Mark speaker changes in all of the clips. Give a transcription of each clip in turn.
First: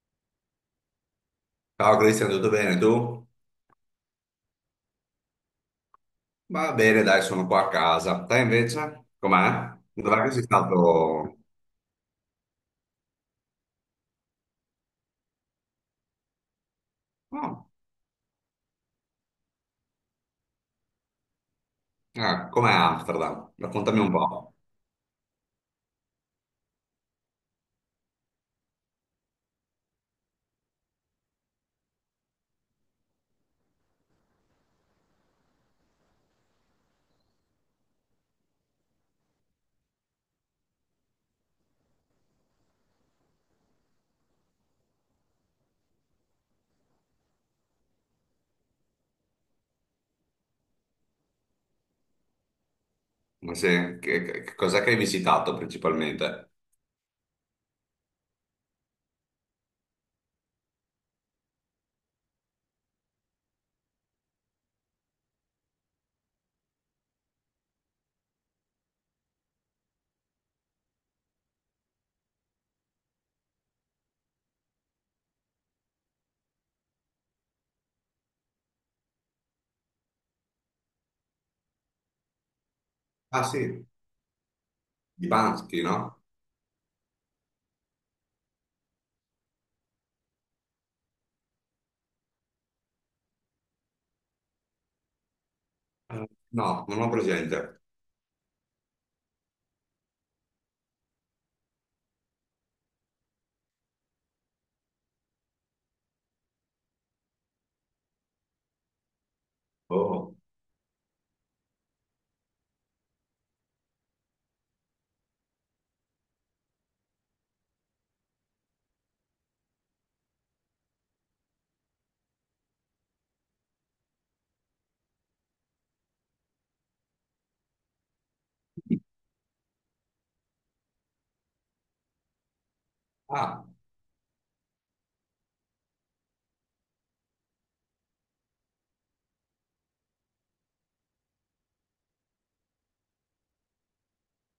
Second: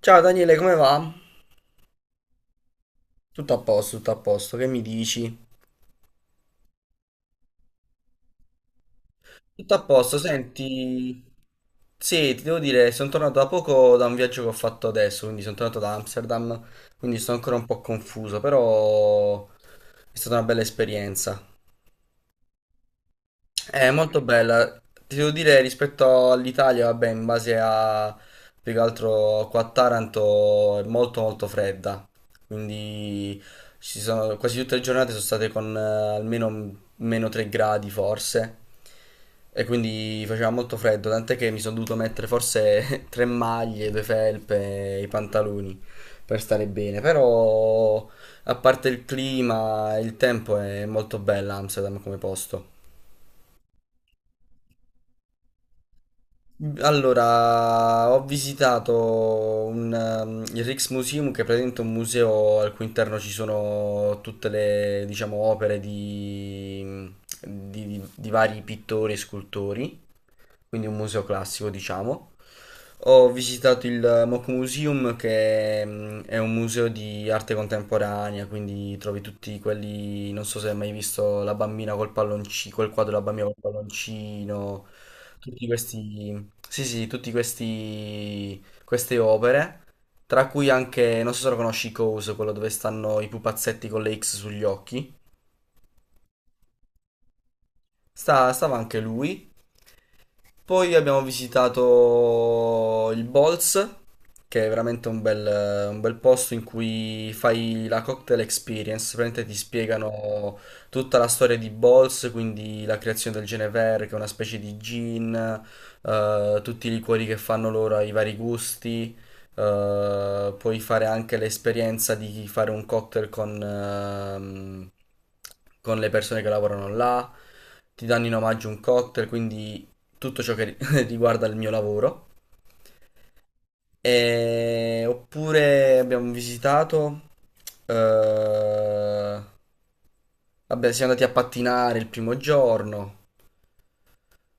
Speaker 1: Ciao Daniele, come va?
Speaker 2: Ciao Cristian, tutto bene tu?
Speaker 1: Tutto a posto, che mi dici?
Speaker 2: Va bene, dai, sono qua a casa. Te invece? Com'è?
Speaker 1: Tutto a posto,
Speaker 2: Dov'è che sei
Speaker 1: senti,
Speaker 2: stato?
Speaker 1: sì, ti devo dire, sono tornato da poco da un viaggio che ho fatto adesso, quindi sono tornato da Amsterdam, quindi sono ancora un
Speaker 2: Oh,
Speaker 1: po' confuso, però è stata una bella esperienza.
Speaker 2: ah, com'è Amsterdam?
Speaker 1: È
Speaker 2: Raccontami un
Speaker 1: molto
Speaker 2: po'.
Speaker 1: bella. Ti devo dire rispetto all'Italia, vabbè, in base a più che altro qua a Taranto è molto molto fredda. Quindi ci sono, quasi tutte le giornate sono state con almeno meno 3 gradi forse. E quindi faceva molto freddo, tant'è che mi sono dovuto mettere forse tre maglie, due felpe, i pantaloni per stare bene. Però a parte il clima, il tempo è molto bella Amsterdam come posto.
Speaker 2: Ma se, che, che cos'è che hai visitato principalmente?
Speaker 1: Allora, ho visitato un, il Rijksmuseum, che è praticamente un museo al cui interno ci sono tutte le, diciamo, opere di, di vari pittori e scultori, quindi un museo classico, diciamo. Ho visitato il Mock Museum, che è un museo di arte contemporanea, quindi trovi tutti quelli, non so se hai mai visto la bambina col palloncino, quel quadro della
Speaker 2: Ah
Speaker 1: bambina col
Speaker 2: sì,
Speaker 1: palloncino,
Speaker 2: di
Speaker 1: tutti
Speaker 2: Banksy, no?
Speaker 1: questi, sì, sì, tutti questi, queste opere, tra cui anche, non so se lo conosci, Cose, quello dove stanno i pupazzetti con le X sugli occhi.
Speaker 2: No, non ho presente.
Speaker 1: Stava anche lui. Poi abbiamo visitato il Bolz, che è veramente un bel posto in cui fai la cocktail experience, praticamente ti
Speaker 2: Oh.
Speaker 1: spiegano tutta la storia di Bolz, quindi la creazione del Genever, che è una specie di gin, tutti i liquori che fanno loro, i vari gusti. Puoi fare anche l'esperienza di fare un cocktail con le persone che lavorano là, ti danno in omaggio un cocktail, quindi tutto ciò che ri- riguarda il mio lavoro.
Speaker 2: Ah,
Speaker 1: E... Oppure abbiamo visitato... eh, vabbè, siamo andati a pattinare il primo giorno.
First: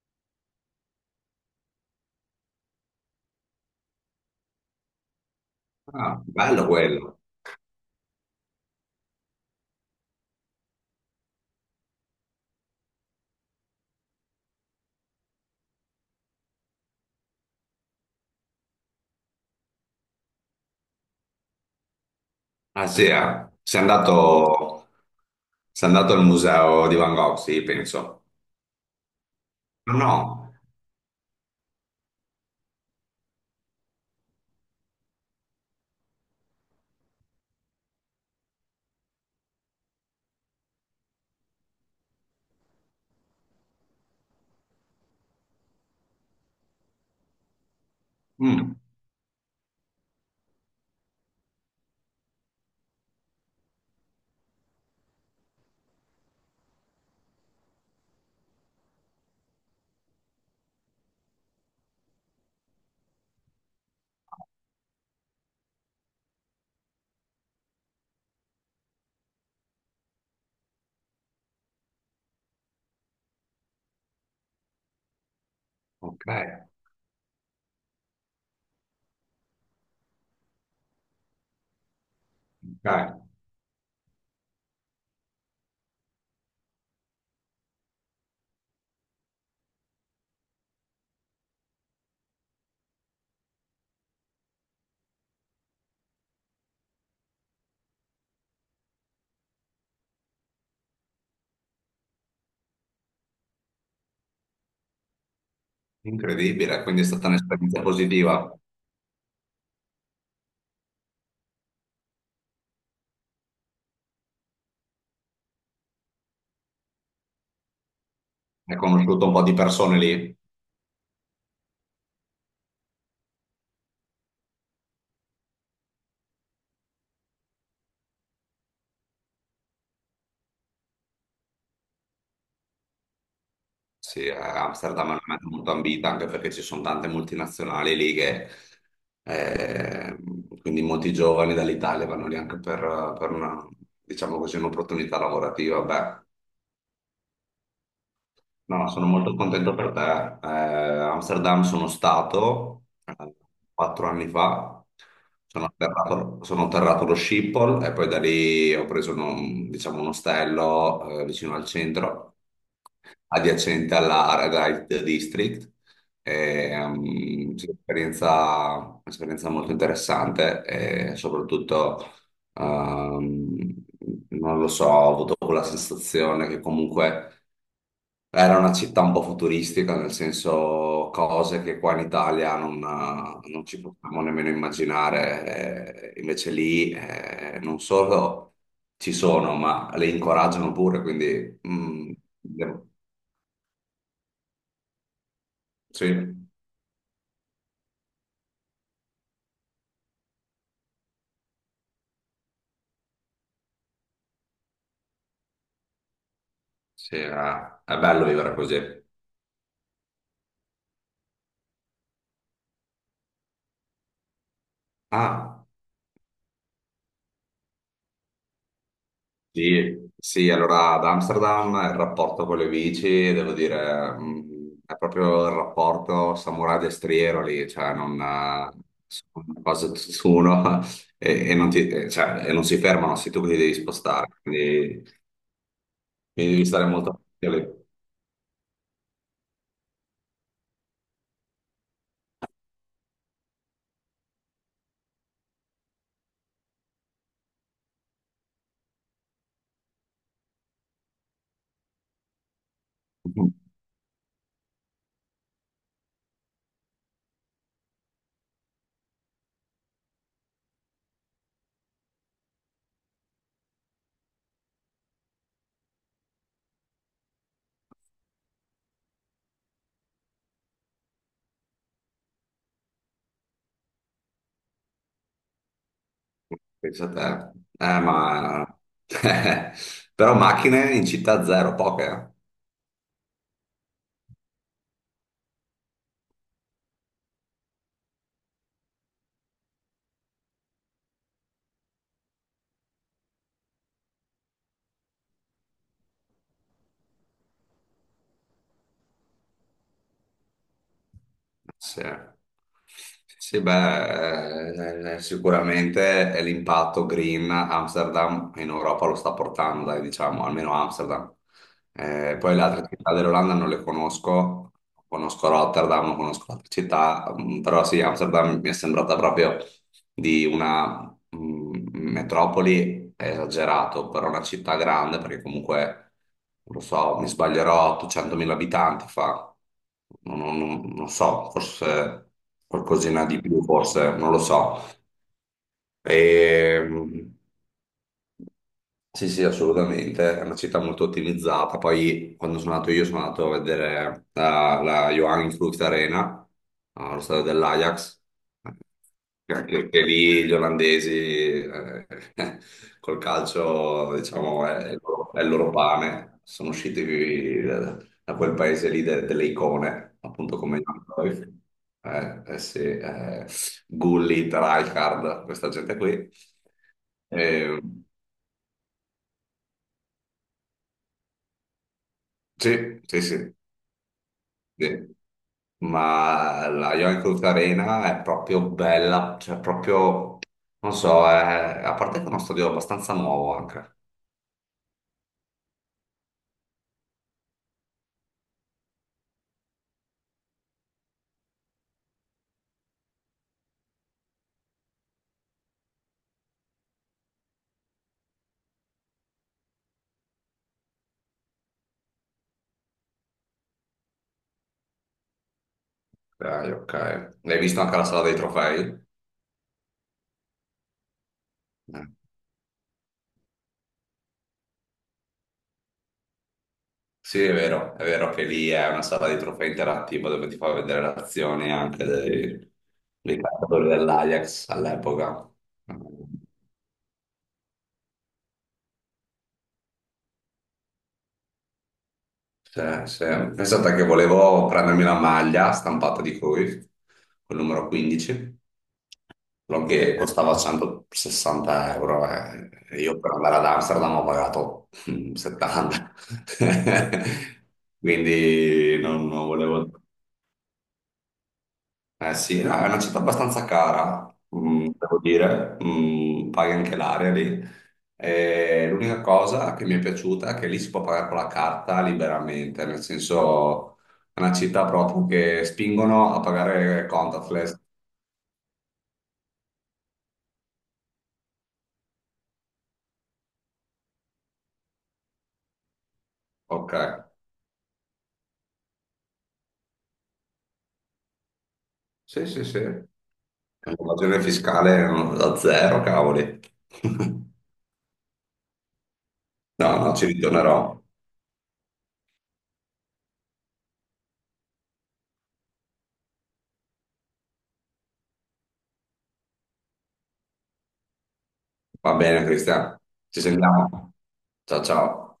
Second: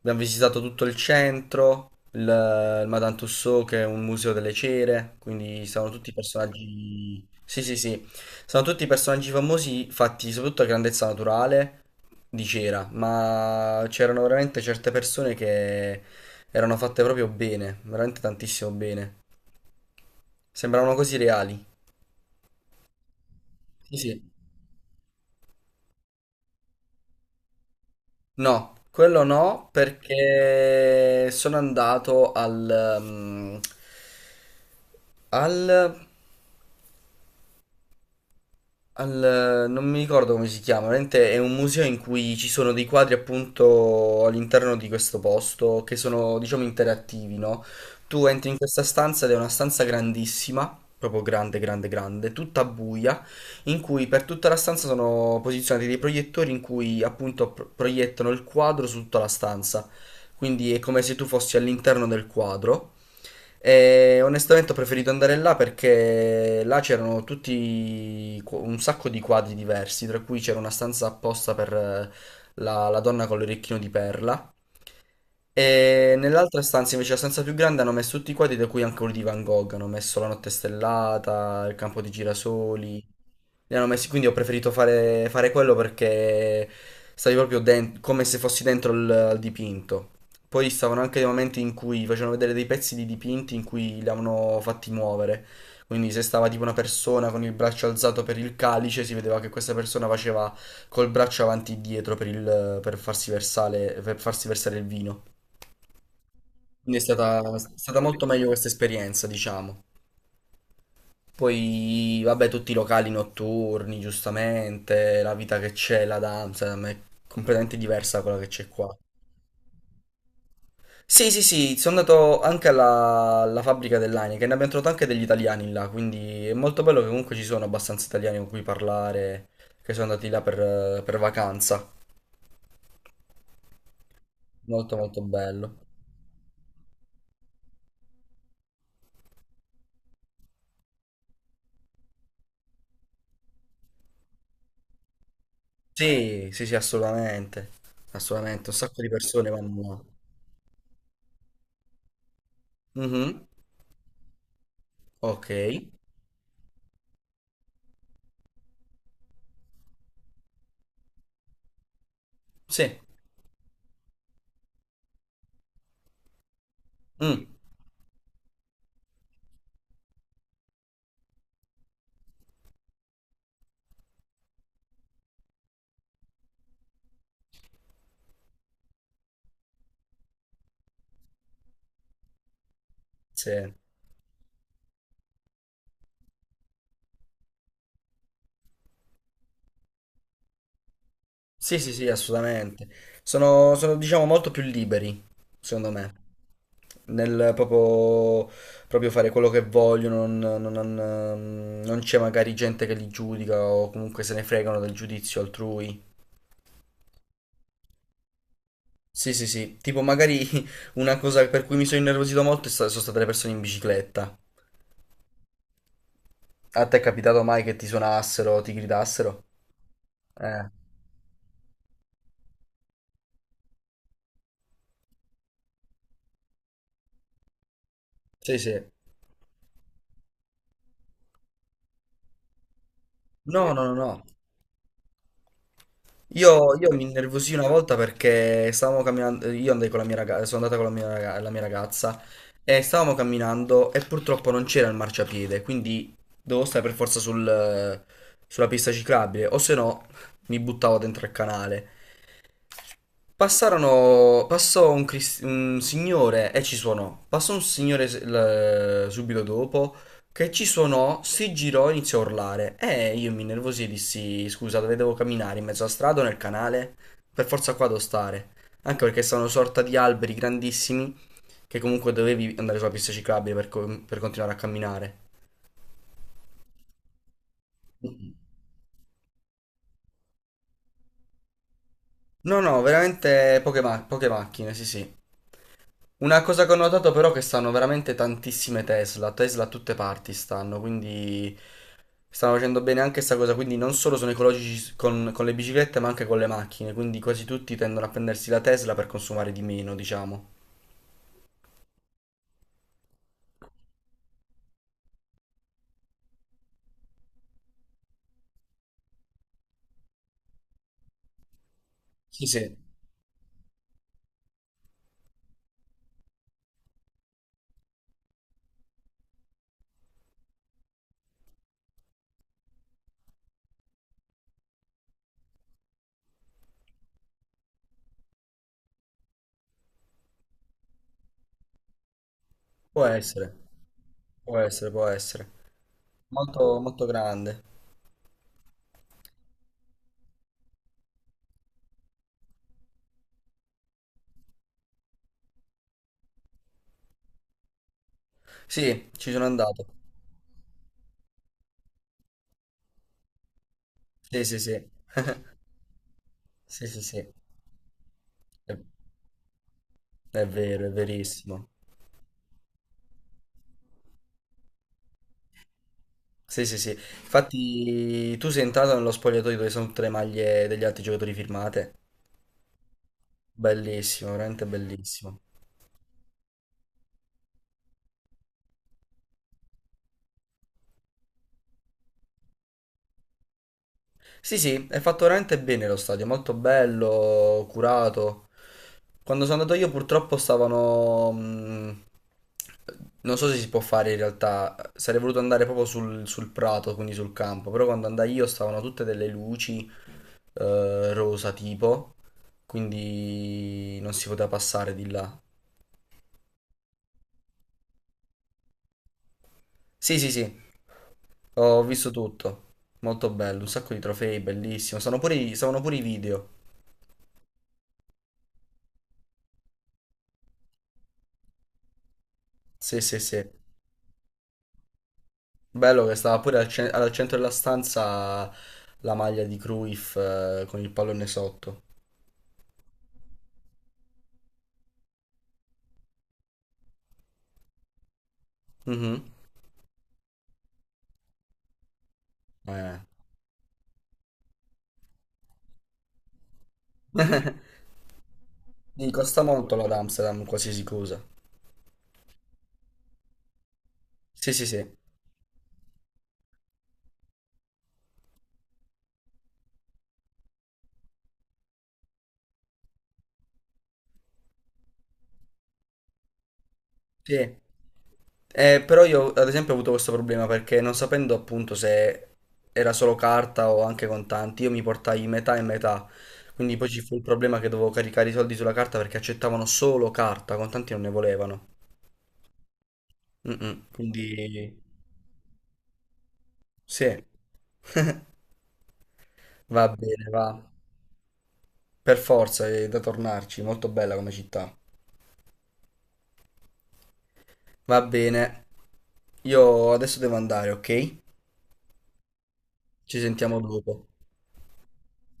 Speaker 1: Abbiamo visitato tutto il centro, il Madame Tussauds, che è un museo delle cere, quindi sono tutti
Speaker 2: ah, bello quello.
Speaker 1: personaggi... Sì, sì, sì, sono tutti personaggi famosi fatti soprattutto a grandezza naturale di cera, ma c'erano veramente certe persone che erano fatte proprio bene, veramente tantissimo bene. Sembravano così reali.
Speaker 2: Ah sì, eh.
Speaker 1: Sì, sì.
Speaker 2: Sei andato al museo di Van Gogh, sì, penso.
Speaker 1: No, quello no,
Speaker 2: No, no.
Speaker 1: perché sono andato al... mm, al non mi ricordo come si chiama, veramente è un museo in cui ci sono dei quadri appunto all'interno di questo posto che sono, diciamo, interattivi, no? Tu entri in
Speaker 2: Mm,
Speaker 1: questa stanza ed è una stanza grandissima, proprio grande, grande, grande, tutta buia, in cui per tutta la stanza sono posizionati dei proiettori in cui appunto proiettano il quadro su tutta la stanza. Quindi è come se tu fossi all'interno del quadro. E onestamente ho preferito andare là perché là c'erano tutti i un sacco di quadri diversi, tra cui c'era una stanza apposta per la, la donna con l'orecchino di perla e
Speaker 2: ok,
Speaker 1: nell'altra stanza invece, la stanza più grande, hanno messo tutti i quadri, da cui anche quello di Van Gogh. Hanno messo La notte stellata, Il campo di girasoli.
Speaker 2: ok.
Speaker 1: Li hanno messi, quindi ho preferito fare, fare quello perché stavi proprio come se fossi dentro il, al dipinto. Poi stavano anche dei momenti in cui facevano vedere dei pezzi di dipinti in cui li avevano fatti muovere. Quindi se stava tipo una persona con il braccio alzato per il calice, si vedeva che questa persona faceva col braccio avanti e dietro per, per farsi versare il vino.
Speaker 2: Incredibile,
Speaker 1: Quindi
Speaker 2: quindi è stata
Speaker 1: è
Speaker 2: un'esperienza
Speaker 1: stata molto meglio
Speaker 2: positiva.
Speaker 1: questa esperienza, diciamo. Poi, vabbè, tutti i locali notturni, giustamente, la vita che c'è là ad Amsterdam è completamente diversa da quella che c'è
Speaker 2: Hai
Speaker 1: qua.
Speaker 2: conosciuto un po' di persone lì?
Speaker 1: Sì, sì, sì, sono andato anche alla, alla fabbrica dell'Heineken, ne abbiamo trovato anche degli italiani là, quindi è molto bello che comunque ci sono abbastanza italiani con cui parlare, che sono andati là per vacanza.
Speaker 2: Sì,
Speaker 1: Molto,
Speaker 2: Amsterdam è una
Speaker 1: molto
Speaker 2: meta molto
Speaker 1: bello.
Speaker 2: ambita anche perché ci sono tante multinazionali lì che eh, quindi molti giovani dall'Italia vanno lì anche per una, diciamo così, un'opportunità lavorativa. Beh,
Speaker 1: Sì, sì, sì, assolutamente. Assolutamente, un
Speaker 2: no,
Speaker 1: sacco
Speaker 2: sono
Speaker 1: di
Speaker 2: molto
Speaker 1: persone
Speaker 2: contento per
Speaker 1: vanno
Speaker 2: te. Amsterdam sono stato
Speaker 1: là. Mhm.
Speaker 2: quattro anni fa,
Speaker 1: Ok.
Speaker 2: sono atterrato allo Schiphol e poi da lì ho preso un, diciamo, un ostello vicino al centro,
Speaker 1: Sì.
Speaker 2: adiacente alla Red District. E,
Speaker 1: Mm.
Speaker 2: sì, un'esperienza un'esperienza molto interessante e soprattutto... ehm, non lo so, ho avuto quella sensazione che comunque era una città un po' futuristica, nel senso cose che qua in Italia non, non
Speaker 1: Sì.
Speaker 2: ci possiamo nemmeno immaginare, invece lì non solo ci sono, ma le incoraggiano pure, quindi
Speaker 1: Sì, sì, sì,
Speaker 2: devo-
Speaker 1: assolutamente. Sono, sono, diciamo, molto più liberi, secondo
Speaker 2: sì,
Speaker 1: me, nel proprio, proprio fare quello che vogliono, non, non c'è magari gente che li giudica o comunque se ne fregano del giudizio altrui.
Speaker 2: sì, è bello vivere così.
Speaker 1: Sì, sì, sì, tipo magari una cosa per cui mi sono innervosito molto è sono state le persone in bicicletta.
Speaker 2: Ah.
Speaker 1: A te è capitato mai che ti suonassero o ti gridassero?
Speaker 2: Sì, sì,
Speaker 1: Eh,
Speaker 2: allora ad Amsterdam il rapporto con le bici, devo dire, è proprio il rapporto samurai destriero lì, cioè non
Speaker 1: sì, sì.
Speaker 2: sono quasi tutt'uno e non ti- cioè, e non si fermano, sei tu che ti
Speaker 1: No,
Speaker 2: devi
Speaker 1: no, no, no.
Speaker 2: spostare, quindi, quindi devi
Speaker 1: Io,
Speaker 2: stare
Speaker 1: io mi
Speaker 2: molto
Speaker 1: innervosii
Speaker 2: attento
Speaker 1: una
Speaker 2: lì.
Speaker 1: volta perché stavamo camminando, io andai con la mia ragazza, sono andata con la mia, la mia ragazza e stavamo camminando e purtroppo non c'era il marciapiede, quindi dovevo stare per forza sulla pista ciclabile, o se no mi buttavo dentro il canale. Passarono, passò un, un signore e ci suonò. Passò un signore subito dopo che ci suonò, si girò e iniziò a urlare. E io mi innervosì e dissi: Scusa, dove devo camminare? In mezzo alla strada o nel canale? Per forza qua devo stare. Anche perché sono una sorta di alberi grandissimi che comunque dovevi andare sulla pista ciclabile per, per continuare a camminare.
Speaker 2: Pensa a te. Ma... Però macchine in città zero, poche. Eh.
Speaker 1: No, no, veramente poche, poche macchine, sì, sì. Una cosa che ho notato però è che stanno veramente tantissime Tesla, Tesla a tutte parti stanno, quindi stanno facendo bene anche questa cosa, quindi non solo sono ecologici con le biciclette ma anche con le macchine, quindi quasi tutti tendono a prendersi la Tesla per consumare di meno, diciamo.
Speaker 2: Sì. Sì, sì, beh, sicuramente è l'impatto green Amsterdam in Europa lo sta portando, dai, diciamo, almeno Amsterdam.
Speaker 1: Sì,
Speaker 2: Poi le
Speaker 1: sì.
Speaker 2: altre città dell'Olanda non le conosco, conosco Rotterdam, non conosco altre città, mm, però sì, Amsterdam mi è sembrata proprio di una mm, metropoli è esagerato, però una città grande, perché comunque, non lo so, mi sbaglierò, 800.000 abitanti fa, non, non so, forse
Speaker 1: Può
Speaker 2: qualcosina di
Speaker 1: essere,
Speaker 2: più, forse, non lo
Speaker 1: può
Speaker 2: so.
Speaker 1: essere, può essere.
Speaker 2: E,
Speaker 1: Molto, molto grande.
Speaker 2: sì, sì, assolutamente, è una città molto ottimizzata. Poi quando sono andato io sono andato a vedere la, la Johan Cruyff Arena, allo stadio dell'Ajax,
Speaker 1: Sì, ci sono
Speaker 2: che
Speaker 1: andato.
Speaker 2: anche che lì gli olandesi eh, col calcio,
Speaker 1: Sì, sì,
Speaker 2: diciamo,
Speaker 1: sì.
Speaker 2: è il loro pane. Sono
Speaker 1: Sì, sì,
Speaker 2: usciti
Speaker 1: sì.
Speaker 2: qui da, da quel
Speaker 1: È,
Speaker 2: paese lì delle icone,
Speaker 1: è
Speaker 2: appunto come
Speaker 1: vero, è
Speaker 2: Johan Cruyff.
Speaker 1: verissimo.
Speaker 2: Eh sì, Gullit, Rijkaard, questa gente qui.
Speaker 1: Sì, sì, sì.
Speaker 2: Ehm,
Speaker 1: Infatti, tu sei entrato nello spogliatoio dove sono tutte le maglie degli altri giocatori firmate.
Speaker 2: Sì,
Speaker 1: Bellissimo, veramente
Speaker 2: sì.
Speaker 1: bellissimo.
Speaker 2: Ma la Yoinkoof Arena è proprio bella, cioè proprio, non so, a parte che è uno stadio abbastanza nuovo anche.
Speaker 1: Sì, sì, è fatto veramente bene lo stadio, molto bello, curato. Quando sono andato io, purtroppo stavano. Non so se si può fare in realtà. Sarei voluto andare proprio sul, sul prato, quindi sul campo. Però quando andai io, stavano tutte delle luci rosa tipo. Quindi non si poteva passare di là.
Speaker 2: Dai, ok. Hai visto anche la sala dei trofei?
Speaker 1: Sì, sì, sì. Ho
Speaker 2: Eh.
Speaker 1: visto tutto. Molto bello, un sacco di trofei, bellissimo. Sono pure i, stavano pure i video.
Speaker 2: Sì, è vero che lì è una sala dei trofei interattiva dove ti fa vedere le azioni anche dei,
Speaker 1: Sì, sì,
Speaker 2: dei
Speaker 1: sì.
Speaker 2: calciatori dell'Ajax all'epoca.
Speaker 1: Bello che stava pure al, al centro della stanza la maglia di Cruyff con il pallone sotto.
Speaker 2: Sì, sì. Pensate che volevo prendermi la maglia stampata di Cruyff, col numero 15,
Speaker 1: Mhm.
Speaker 2: quello che costava 160 euro eh.
Speaker 1: Eh.
Speaker 2: E io per andare ad Amsterdam ho pagato 70. Quindi
Speaker 1: Gli
Speaker 2: non,
Speaker 1: costa
Speaker 2: non
Speaker 1: molto la
Speaker 2: volevo
Speaker 1: ad Amsterdam, qualsiasi cosa.
Speaker 2: eh sì, no, è una città abbastanza cara,
Speaker 1: Sì, sì,
Speaker 2: mm,
Speaker 1: sì.
Speaker 2: devo dire, mm, paghi anche l'aria lì. E l'unica cosa che mi è piaciuta è che lì si può pagare con la carta liberamente, nel senso è una città proprio che spingono a pagare
Speaker 1: Sì.
Speaker 2: contactless.
Speaker 1: Però io ad esempio ho avuto questo problema perché non sapendo appunto se era solo carta o anche contanti, io mi portai metà e metà. Quindi poi
Speaker 2: Ok,
Speaker 1: ci fu il problema che dovevo caricare i soldi sulla carta perché accettavano solo carta, contanti non ne volevano.
Speaker 2: sì, sì, sì.
Speaker 1: Mm-mm. Quindi
Speaker 2: L'invasione fiscale mm, da zero, cavoli.
Speaker 1: sì, va
Speaker 2: No, no, ci
Speaker 1: bene, va.
Speaker 2: ritornerò.
Speaker 1: Per forza, è da tornarci, molto bella come città. Va bene. Io adesso devo andare, ok?
Speaker 2: Va bene, Cristian,
Speaker 1: Ci
Speaker 2: ci
Speaker 1: sentiamo dopo.
Speaker 2: sentiamo. Ciao, ciao.